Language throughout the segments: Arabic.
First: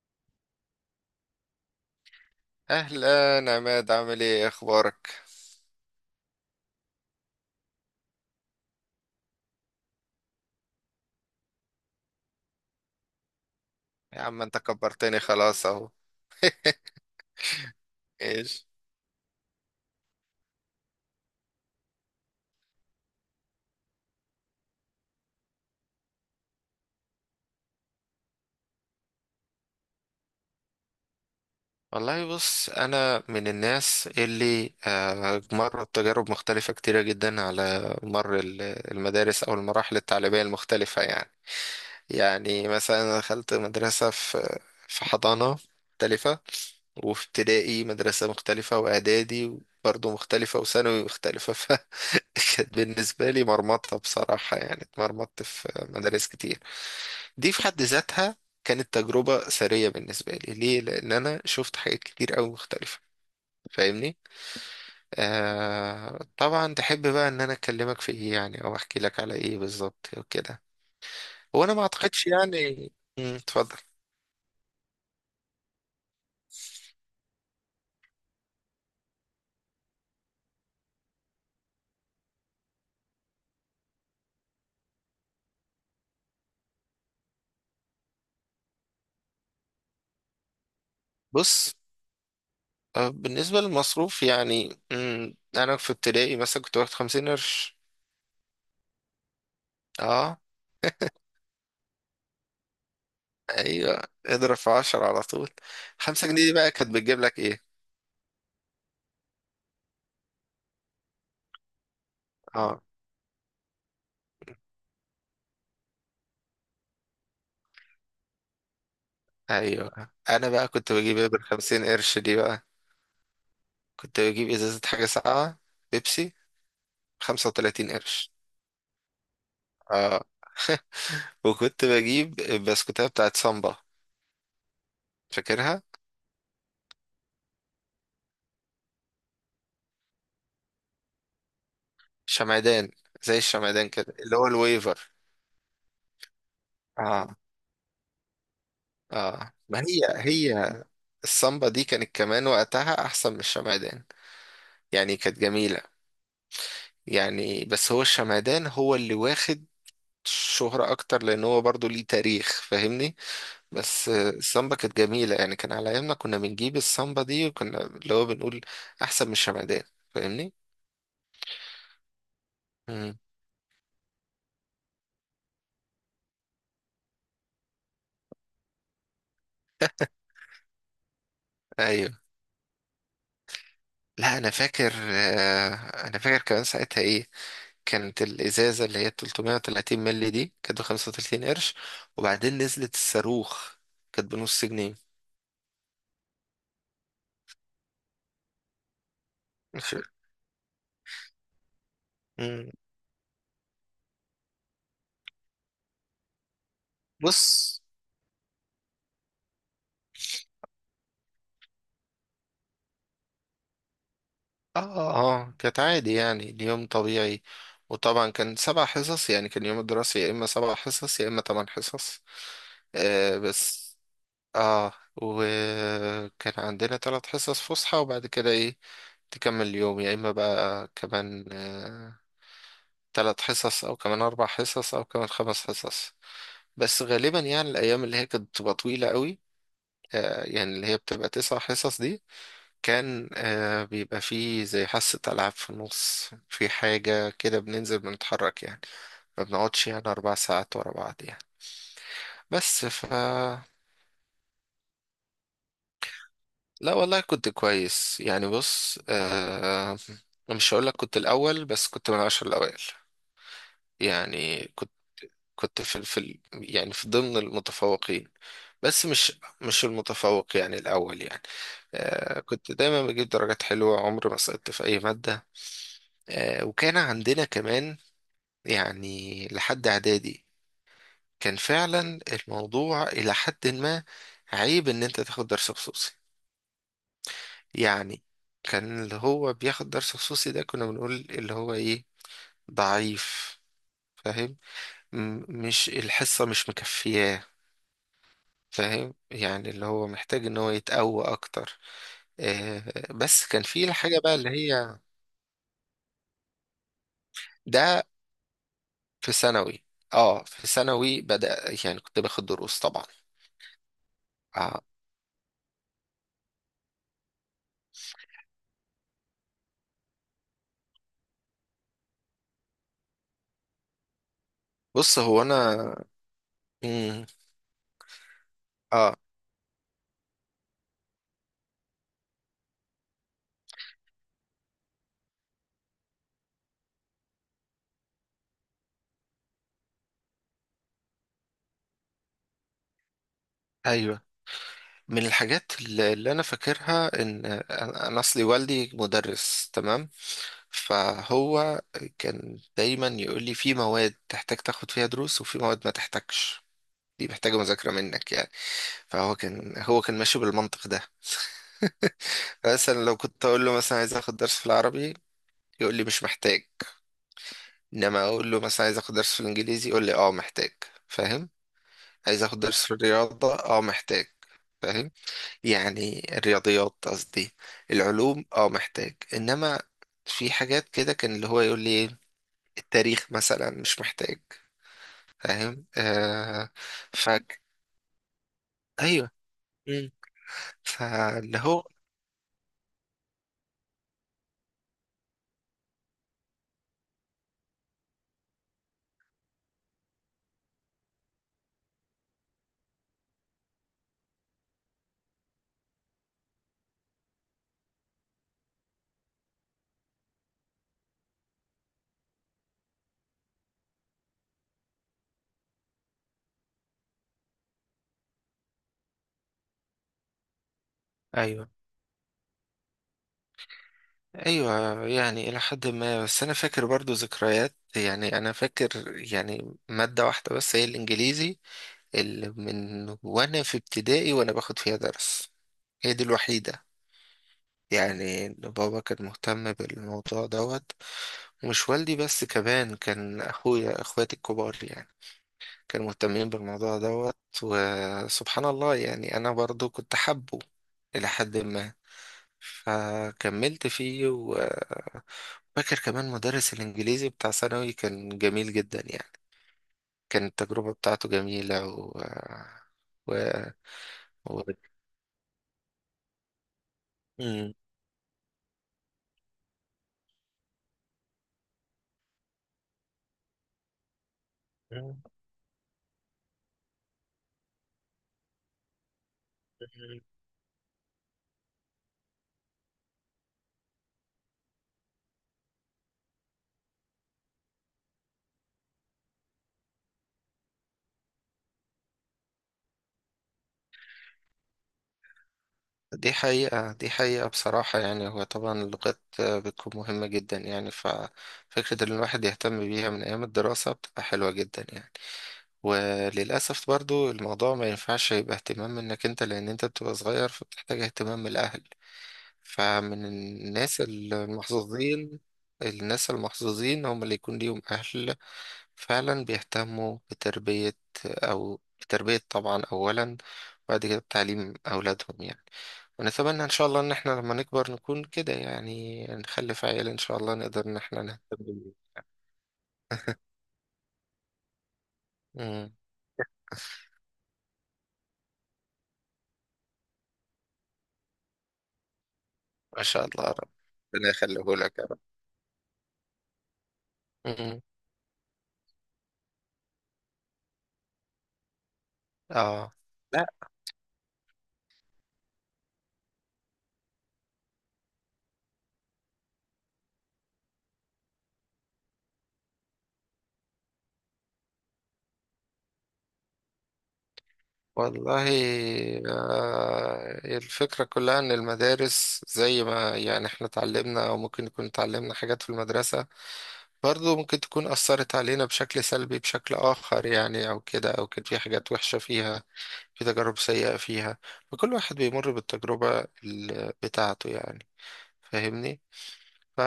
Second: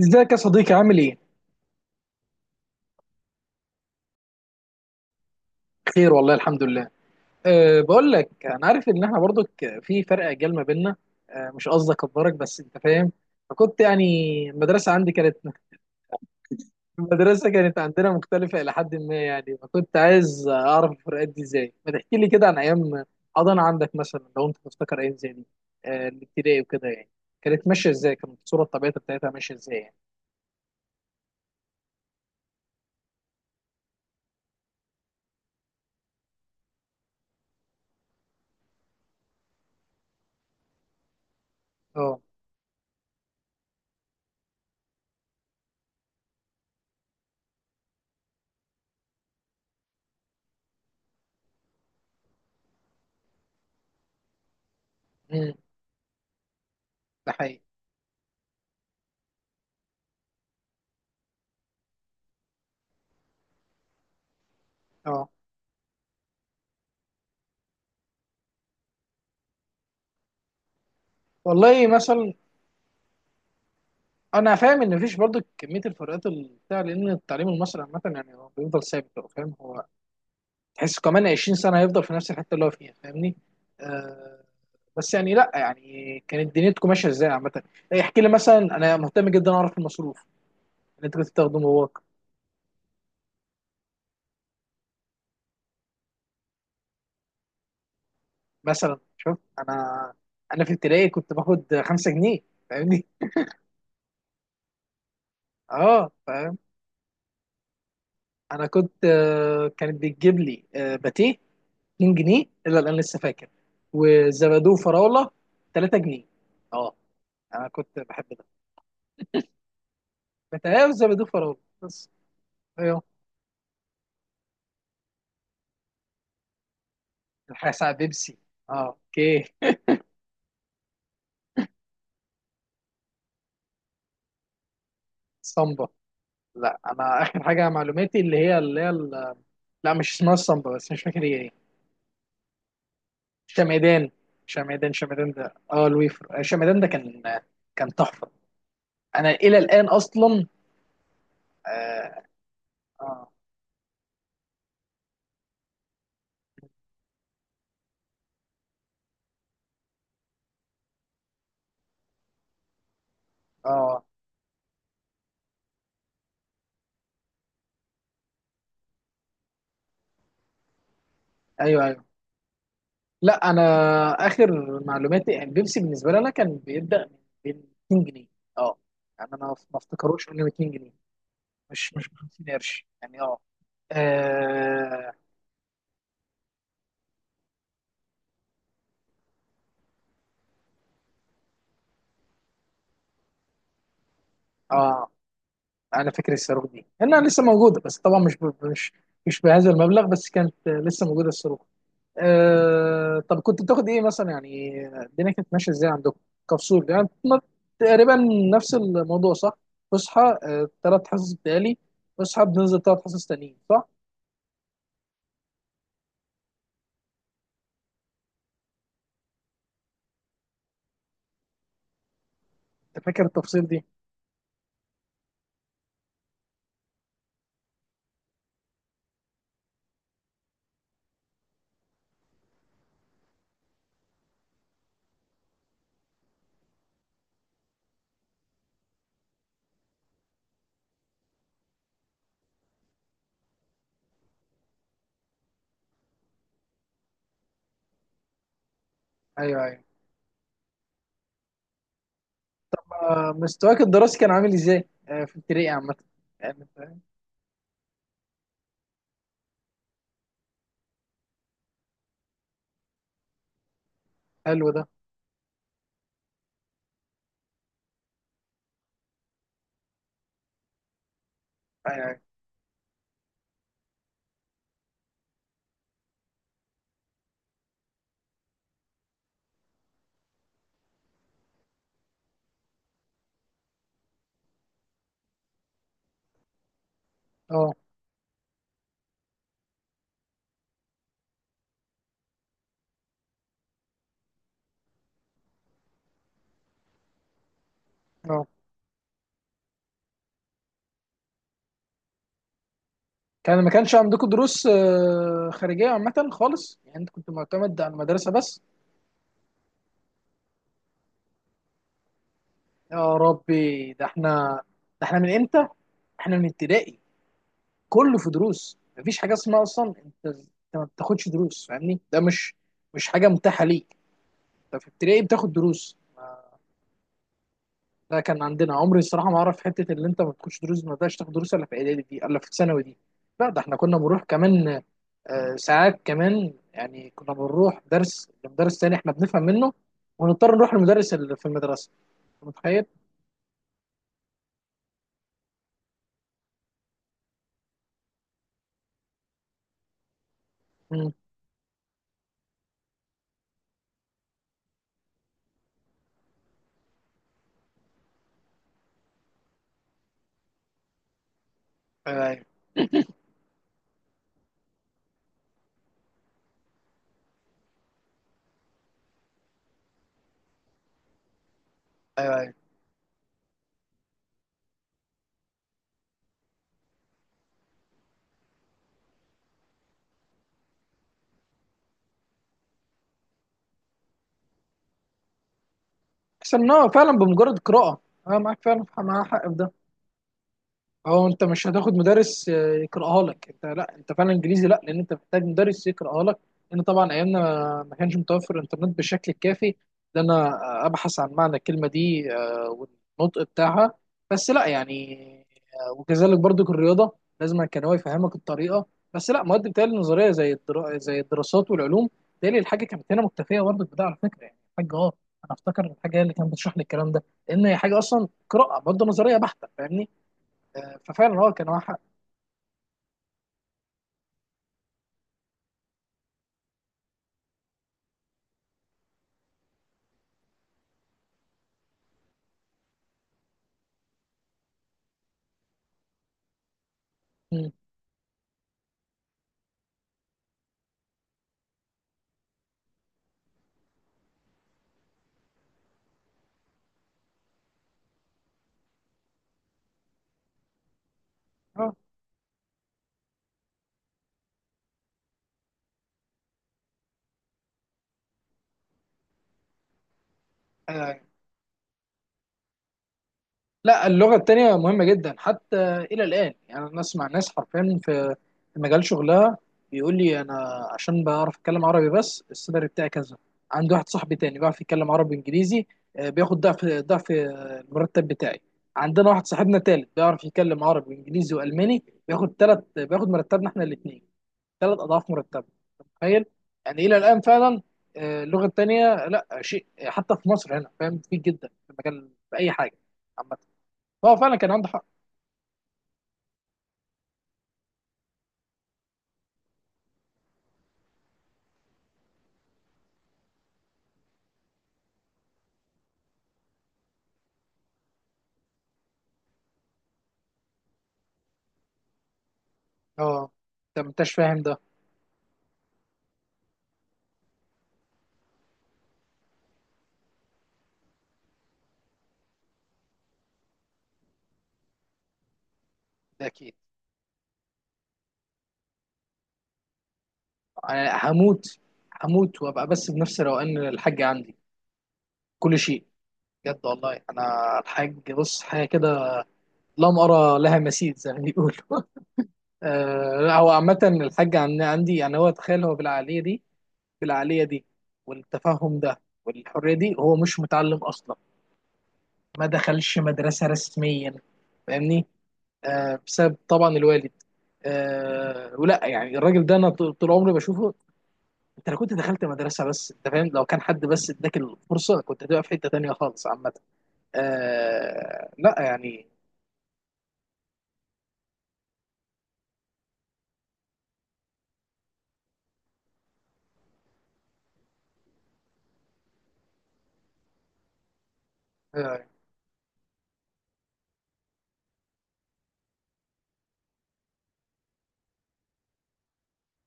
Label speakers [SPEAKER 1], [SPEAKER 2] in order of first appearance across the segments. [SPEAKER 1] ازيك يا صديقي عامل ايه؟
[SPEAKER 2] اهلا عماد، عامل ايه؟ إيه اخبارك؟
[SPEAKER 1] بخير والله الحمد لله. بقول لك، انا عارف ان احنا برضو في فرق اجيال ما بيننا. مش قصدي اكبرك، بس انت فاهم. فكنت يعني
[SPEAKER 2] يا عم انت
[SPEAKER 1] المدرسه عندي
[SPEAKER 2] كبرتني
[SPEAKER 1] كانت
[SPEAKER 2] خلاص اهو.
[SPEAKER 1] المدرسه كانت عندنا مختلفه
[SPEAKER 2] ايش؟
[SPEAKER 1] الى حد ما يعني، فكنت عايز اعرف الفروقات دي ازاي؟ ما تحكي لي كده عن ايام حضانه عندك مثلا، لو انت تفتكر ايام زي دي. الابتدائي وكده يعني كانت ماشيه ازاي؟ كانت الصوره الطبيعيه بتاعتها ماشيه ازاي يعني؟
[SPEAKER 2] والله بص، انا من الناس اللي مرت تجارب مختلفة كتيرة جدا على مر المدارس او المراحل التعليمية المختلفة يعني.
[SPEAKER 1] اه.
[SPEAKER 2] يعني مثلا أنا دخلت مدرسة في حضانة مختلفة، وفي ابتدائي مدرسة مختلفة، واعدادي برضه مختلفة، وثانوي مختلفة. فكانت بالنسبة لي مرمطة بصراحة يعني، اتمرمطت
[SPEAKER 1] امم
[SPEAKER 2] في مدارس كتير.
[SPEAKER 1] ده
[SPEAKER 2] دي
[SPEAKER 1] حقيقي.
[SPEAKER 2] في حد ذاتها كانت تجربة ثرية بالنسبة لي. ليه؟ لأن أنا شفت حاجات كتير أوي مختلفة. فاهمني؟
[SPEAKER 1] اه،
[SPEAKER 2] آه طبعا. تحب بقى إن أنا أكلمك في إيه يعني، أو أحكي لك على إيه بالظبط وكده؟ هو أنا ما
[SPEAKER 1] والله
[SPEAKER 2] أعتقدش
[SPEAKER 1] مثلا
[SPEAKER 2] يعني. مم، اتفضل.
[SPEAKER 1] انا فاهم ان مفيش برضه كميه الفروقات بتاع، لان التعليم المصري عامه يعني هو بيفضل ثابت، هو فاهم، هو تحس كمان 20 سنه هيفضل في نفس الحته اللي هو فيها، فاهمني. آه. بس يعني لا يعني كانت دنيتكم ماشيه ازاي عامه؟ إيه، احكي لي مثلا، انا مهتم جدا اعرف المصروف اللي انت كنت بتاخده من
[SPEAKER 2] بص
[SPEAKER 1] باباك.
[SPEAKER 2] بالنسبة للمصروف يعني، أنا في ابتدائي مثلا كنت واخد 50 قرش.
[SPEAKER 1] مثلا شوف انا
[SPEAKER 2] أه.
[SPEAKER 1] انا في ابتدائي كنت باخد 5 جنيه، فاهمني.
[SPEAKER 2] أيوه، اضرب في عشرة على طول.
[SPEAKER 1] اه
[SPEAKER 2] 5 جنيه دي
[SPEAKER 1] فاهم.
[SPEAKER 2] بقى كانت بتجيب لك إيه؟
[SPEAKER 1] انا كنت كانت بتجيب لي باتيه 2 جنيه، الا
[SPEAKER 2] أه.
[SPEAKER 1] الان لسه فاكر، وزبادو فراوله 3 جنيه. اه، انا كنت بحب ده.
[SPEAKER 2] أيوه، أنا بقى
[SPEAKER 1] بتهيألي
[SPEAKER 2] كنت بجيب
[SPEAKER 1] زبادو
[SPEAKER 2] إيه
[SPEAKER 1] فراوله
[SPEAKER 2] بالخمسين
[SPEAKER 1] بس.
[SPEAKER 2] قرش دي بقى؟
[SPEAKER 1] ايوه.
[SPEAKER 2] كنت بجيب ازازة حاجة ساقعة، بيبسي، خمسة
[SPEAKER 1] الحاجه
[SPEAKER 2] وتلاتين
[SPEAKER 1] ساعه
[SPEAKER 2] قرش
[SPEAKER 1] بيبسي، اه اوكي.
[SPEAKER 2] اه. وكنت بجيب البسكوتة بتاعت سامبا، فاكرها؟
[SPEAKER 1] صمبا، لا انا اخر حاجه معلوماتي اللي هي لا، مش اسمها الصمبا، بس مش فاكر هي ايه.
[SPEAKER 2] شمعدان. زي الشمعدان
[SPEAKER 1] شمعدان.
[SPEAKER 2] كده، اللي هو
[SPEAKER 1] شمعدان،
[SPEAKER 2] الويفر.
[SPEAKER 1] شمعدان ده اه الويفر، شمعدان ده كان
[SPEAKER 2] اه.
[SPEAKER 1] كان تحفه. انا
[SPEAKER 2] اه،
[SPEAKER 1] الى
[SPEAKER 2] ما
[SPEAKER 1] الان
[SPEAKER 2] هي
[SPEAKER 1] اصلا،
[SPEAKER 2] هي. السامبا دي كانت
[SPEAKER 1] اه.
[SPEAKER 2] كمان وقتها
[SPEAKER 1] اه.
[SPEAKER 2] احسن من الشمعدان يعني، كانت جميلة يعني. بس هو الشمعدان هو اللي واخد شهرة اكتر لان هو برضو ليه تاريخ، فاهمني؟
[SPEAKER 1] آه.
[SPEAKER 2] بس السامبا كانت جميلة يعني، كان على أيامنا كنا بنجيب السامبا دي، وكنا اللي هو بنقول أحسن من الشمعدان. فاهمني؟
[SPEAKER 1] ايوه ايوه.
[SPEAKER 2] مم.
[SPEAKER 1] لا انا اخر معلوماتي يعني بيبسي بالنسبه لي، انا كان بيبدا من 200 جنيه. اه يعني انا ما افتكروش انه 200 جنيه، مش ب
[SPEAKER 2] أيوه.
[SPEAKER 1] 50 قرش يعني. اه
[SPEAKER 2] لا أنا فاكر،
[SPEAKER 1] اه.
[SPEAKER 2] أنا فاكر كمان ساعتها إيه. كانت الإزازة اللي هي 330 مللي دي كانت ب 35 قرش، وبعدين نزلت الصاروخ، كانت بنص جنيه.
[SPEAKER 1] آه، انا فاكر الصاروخ دي انها لسه موجوده، بس طبعا مش بهذا
[SPEAKER 2] مش-
[SPEAKER 1] المبلغ، بس كانت لسه موجوده الصاروخ.
[SPEAKER 2] مم.
[SPEAKER 1] آه، طب كنت بتاخد ايه مثلا؟ يعني الدنيا كانت ماشيه ازاي عندكم كفصول يعني
[SPEAKER 2] بص.
[SPEAKER 1] تقريبا نفس الموضوع صح؟ تصحى ثلاث حصص بتالي، بصحى بننزل ثلاث حصص تانيين.
[SPEAKER 2] اه. اه، كانت عادي يعني، اليوم طبيعي. وطبعا كان 7 حصص يعني، كان يوم الدراسي يا اما 7 حصص يا اما 8 حصص.
[SPEAKER 1] انت فاكر
[SPEAKER 2] آه
[SPEAKER 1] التفاصيل دي؟
[SPEAKER 2] بس، اه، وكان عندنا 3 حصص فسحة، وبعد كده ايه، تكمل اليوم يا اما بقى كمان 3 حصص او كمان 4 حصص او كمان 5 حصص. بس غالبا يعني الايام اللي هي كانت بتبقى طويلة قوي، آه، يعني اللي هي بتبقى 9 حصص دي، كان بيبقى فيه زي حصة ألعاب في النص، في حاجة كده بننزل بنتحرك يعني، ما
[SPEAKER 1] ايوه ايوه.
[SPEAKER 2] بنقعدش يعني 4 ساعات ورا بعض يعني. بس
[SPEAKER 1] مستواك الدراسي كان عامل ازاي في ابتدائي عامه؟ يعني
[SPEAKER 2] لا والله كنت كويس يعني. بص مش هقولك كنت الأول، بس كنت من العشر الأوائل يعني.
[SPEAKER 1] حلو ده.
[SPEAKER 2] كنت كنت في ال- في ال- يعني في ضمن المتفوقين، بس مش المتفوق يعني الأول يعني.
[SPEAKER 1] ايوه ايوه.
[SPEAKER 2] آه، كنت دايما بجيب درجات حلوة، عمري ما سقطت في أي مادة. آه، وكان عندنا كمان يعني لحد اعدادي، كان فعلا الموضوع الى حد ما عيب ان انت تاخد درس خصوصي
[SPEAKER 1] اه
[SPEAKER 2] يعني. كان اللي هو بياخد درس خصوصي ده كنا بنقول اللي هو ايه؟ ضعيف. فاهم؟ مش الحصة مش مكفياه.
[SPEAKER 1] اه،
[SPEAKER 2] فاهم يعني اللي هو محتاج ان هو يتقوى اكتر. آه، بس كان
[SPEAKER 1] كان ما
[SPEAKER 2] في
[SPEAKER 1] كانش
[SPEAKER 2] الحاجة
[SPEAKER 1] عندكم
[SPEAKER 2] بقى اللي
[SPEAKER 1] دروس
[SPEAKER 2] هي.
[SPEAKER 1] خارجيه عامه خالص؟ يعني انت كنت معتمد على
[SPEAKER 2] ده
[SPEAKER 1] المدرسه بس.
[SPEAKER 2] في ثانوي، اه في ثانوي بدأ يعني، كنت باخد دروس طبعا.
[SPEAKER 1] يا ربي، ده احنا،
[SPEAKER 2] آه.
[SPEAKER 1] ده احنا من امتى، احنا من ابتدائي كله في دروس. مفيش حاجه اسمها اصلا انت ما بتاخدش دروس، فاهمني؟ ده مش حاجه متاحه ليك. انت في
[SPEAKER 2] بص
[SPEAKER 1] ابتدائي
[SPEAKER 2] هو
[SPEAKER 1] بتاخد
[SPEAKER 2] انا،
[SPEAKER 1] دروس.
[SPEAKER 2] مم.
[SPEAKER 1] لا، كان عندنا، عمري
[SPEAKER 2] اه،
[SPEAKER 1] الصراحه ما اعرف حته اللي انت ما بتخش دروس، ما تقدرش تاخد دروس الا في اعدادي دي، الا في ثانوي دي. لا ده احنا كنا بنروح كمان ساعات كمان، يعني كنا بنروح درس لمدرس تاني احنا بنفهم منه، ونضطر نروح للمدرس اللي في المدرسه. أنت متخيل؟
[SPEAKER 2] ايوه، من الحاجات اللي انا فاكرها، ان أنا اصلي والدي مدرس، تمام؟
[SPEAKER 1] مم.
[SPEAKER 2] فهو كان دايما يقول لي في مواد تحتاج تاخد فيها دروس، وفي مواد ما تحتاجش، دي محتاجه مذاكره منك يعني. فهو كان هو كان ماشي بالمنطق ده.
[SPEAKER 1] ايوه ايوه،
[SPEAKER 2] مثلا لو كنت اقول له مثلا عايز اخد درس في العربي، يقول لي مش محتاج. انما اقول له مثلا عايز اخد درس في الانجليزي، يقول لي اه محتاج. فاهم؟
[SPEAKER 1] ايوه
[SPEAKER 2] عايز
[SPEAKER 1] ايوه.
[SPEAKER 2] اخد درس في الرياضه، اه محتاج. فاهم؟ يعني الرياضيات قصدي. العلوم، اه محتاج. انما في حاجات كده كان اللي هو يقول لي التاريخ مثلا مش محتاج. فاهم؟
[SPEAKER 1] احسن ان
[SPEAKER 2] آه.
[SPEAKER 1] هو فعلا بمجرد
[SPEAKER 2] فك
[SPEAKER 1] قراءه. انا معاك، فعلا مع
[SPEAKER 2] ايوه.
[SPEAKER 1] حق في ده.
[SPEAKER 2] مم.
[SPEAKER 1] هو انت
[SPEAKER 2] فاللي
[SPEAKER 1] مش
[SPEAKER 2] هو،
[SPEAKER 1] هتاخد مدرس يقراها لك، انت لا، انت فعلا انجليزي لا، لان انت محتاج مدرس يقراها لك، لان طبعا ايامنا ما كانش متوفر الانترنت بالشكل الكافي ان انا ابحث عن معنى الكلمه دي، والنطق بتاعها. بس لا يعني وكذلك برضو الرياضه، لازم كان هو يفهمك الطريقه. بس لا، مواد بتهيألي النظريه زي الدراسات والعلوم بتهيألي الحاجه كانت هنا مكتفيه برضو بده، على فكره يعني الحاجه اه، انا افتكر الحاجه هي اللي كانت بتشرح لي الكلام ده، لان هي حاجه اصلا قراءه برضو نظريه بحته، فاهمني. ففعلا هو كان
[SPEAKER 2] ايوه
[SPEAKER 1] واحد.
[SPEAKER 2] ايوه. يعني الى حد ما، بس انا فاكر برضو ذكريات يعني، انا فاكر يعني مادة واحدة بس هي الانجليزي، اللي من وانا في ابتدائي وانا باخد فيها درس، هي دي الوحيدة
[SPEAKER 1] مم.
[SPEAKER 2] يعني. إن بابا كان مهتم بالموضوع دوت، ومش والدي بس، كمان كان أخويا أخواتي الكبار يعني كانوا مهتمين بالموضوع دوت. وسبحان الله يعني أنا برضو كنت حابه إلى حد ما،
[SPEAKER 1] اه.
[SPEAKER 2] فكملت فيه فاكر كمان مدرس الإنجليزي بتاع ثانوي كان جميل جدا يعني، كانت التجربة
[SPEAKER 1] آه.
[SPEAKER 2] بتاعته جميلة و...
[SPEAKER 1] لا، اللغه
[SPEAKER 2] و...
[SPEAKER 1] التانيه مهمه جدا، حتى الى الان، يعني انا اسمع ناس حرفيا في مجال شغلها بيقول لي انا عشان بعرف اتكلم عربي بس السالري بتاعي كذا، عندي واحد صاحبي تاني بيعرف يتكلم عربي انجليزي، بياخد ضعف ضعف المرتب بتاعي. عندنا واحد صاحبنا تالت
[SPEAKER 2] مم.
[SPEAKER 1] بيعرف يتكلم عربي وانجليزي والماني، بياخد تلت، بياخد مرتبنا احنا الاثنين، ثلاث اضعاف مرتبه. أنت متخيل؟ يعني الى الان فعلا اللغه الثانيه لا شيء، حتى في مصر هنا، فاهم كتير جدا في المجال، في اي حاجه عامه. هو فعلا كان عنده حق.
[SPEAKER 2] دي حقيقة، دي حقيقة بصراحة يعني. هو طبعا اللغات بتكون مهمة جدا يعني، ففكرة إن الواحد يهتم بيها من أيام الدراسة بتبقى حلوة جدا يعني. وللأسف برضو الموضوع ما ينفعش يبقى اهتمام منك أنت، لأن أنت بتبقى صغير، فبتحتاج اهتمام من الأهل. فمن
[SPEAKER 1] اه. انت
[SPEAKER 2] الناس
[SPEAKER 1] ما انتش فاهم ده،
[SPEAKER 2] المحظوظين، الناس المحظوظين هم اللي يكون ليهم أهل فعلا بيهتموا بتربية، أو بتربية طبعا أولا، وبعد كده بتعليم أولادهم يعني.
[SPEAKER 1] ده
[SPEAKER 2] ونتمنى إن
[SPEAKER 1] اكيد.
[SPEAKER 2] شاء الله إن إحنا لما نكبر نكون كده يعني، نخلف عيال إن شاء الله نقدر إن إحنا
[SPEAKER 1] انا
[SPEAKER 2] نهتم بيهم يعني.
[SPEAKER 1] هموت وابقى بس بنفس روقان الحاج عندي. كل
[SPEAKER 2] مم.
[SPEAKER 1] شيء، بجد والله انا الحاج، بص حاجه كده لم ارى لها مثيل زي ما بيقولوا
[SPEAKER 2] ما شاء الله يا
[SPEAKER 1] لا
[SPEAKER 2] رب،
[SPEAKER 1] هو عامه
[SPEAKER 2] ربنا
[SPEAKER 1] الحاج
[SPEAKER 2] يخليه لك يا
[SPEAKER 1] عندي،
[SPEAKER 2] رب.
[SPEAKER 1] يعني هو تخيل هو بالعقليه دي، في العقلية
[SPEAKER 2] مم.
[SPEAKER 1] دي، والتفهم ده، والحرية دي، هو مش متعلم أصلا، ما
[SPEAKER 2] آه.
[SPEAKER 1] دخلش مدرسة رسميا، فاهمني. بسبب طبعا الوالد. ولا يعني، الراجل ده أنا طول طول عمري بشوفه. أنت لو كنت دخلت مدرسة، بس أنت فاهم، لو كان حد بس إداك الفرصة كنت هتبقى في حتة تانية خالص عامة.
[SPEAKER 2] والله
[SPEAKER 1] لا يعني.
[SPEAKER 2] الفكرة كلها إن المدارس زي ما يعني إحنا اتعلمنا، أو ممكن نكون اتعلمنا حاجات في المدرسة برضو ممكن تكون أثرت علينا بشكل سلبي بشكل آخر يعني، أو كده، أو كان في حاجات وحشة
[SPEAKER 1] آه
[SPEAKER 2] فيها، في تجارب سيئة فيها. فكل واحد بيمر بالتجربة بتاعته يعني. فاهمني؟ ف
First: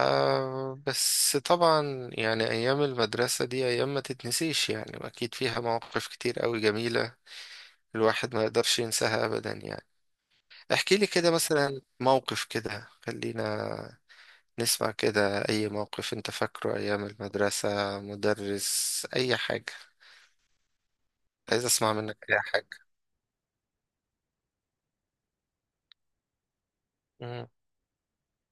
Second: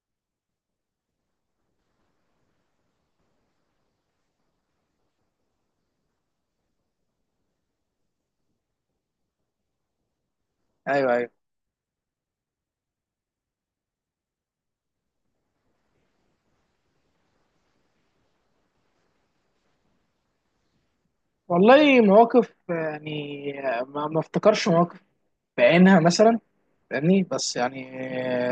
[SPEAKER 2] بس طبعا يعني أيام المدرسة دي أيام ما تتنسيش يعني، أكيد فيها مواقف كتير أوي جميلة الواحد ما يقدرش ينساها أبدا يعني. احكي لي
[SPEAKER 1] أيوه أيوه.
[SPEAKER 2] كده مثلا موقف كده، خلينا نسمع كده، اي موقف انت فاكره ايام المدرسة، مدرس، اي حاجة، عايز اسمع
[SPEAKER 1] والله
[SPEAKER 2] منك اي
[SPEAKER 1] مواقف
[SPEAKER 2] حاجة.
[SPEAKER 1] يعني، ما افتكرش مواقف بعينها مثلا، فاهمني.
[SPEAKER 2] مم.
[SPEAKER 1] بس يعني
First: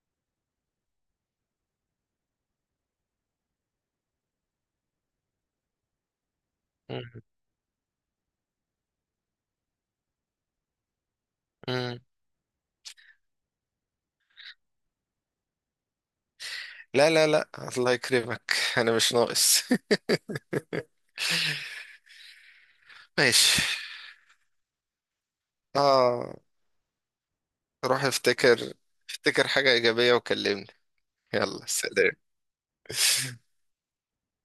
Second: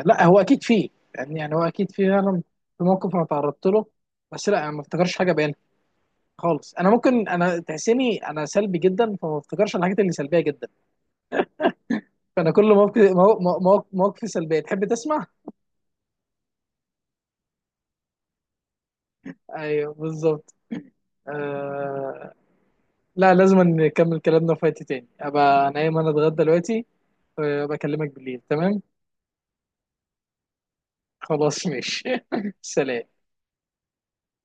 [SPEAKER 1] لا، هو اكيد فيه، يعني هو اكيد فيه، انا في موقف انا تعرضت له، بس لا انا ما افتكرش حاجه بينها خالص. انا
[SPEAKER 2] مم.
[SPEAKER 1] ممكن انا تحسيني انا سلبي جدا، فما افتكرش الحاجات اللي سلبيه جدا،
[SPEAKER 2] مم.
[SPEAKER 1] فانا كل موقف مواقفي سلبيه. تحب تسمع؟
[SPEAKER 2] لا لا لا، الله يكرمك. انا مش ناقص.
[SPEAKER 1] ايوه بالظبط. آه... لا لازم
[SPEAKER 2] ماشي.
[SPEAKER 1] نكمل كلامنا في وقت تاني، ابقى نايم، انا
[SPEAKER 2] اه،
[SPEAKER 1] اتغدى دلوقتي وابقى
[SPEAKER 2] روح
[SPEAKER 1] اكلمك بالليل،
[SPEAKER 2] افتكر،
[SPEAKER 1] تمام.
[SPEAKER 2] افتكر حاجة ايجابية وكلمني. يلا
[SPEAKER 1] خلاص ماشي.
[SPEAKER 2] سلام.
[SPEAKER 1] سلام.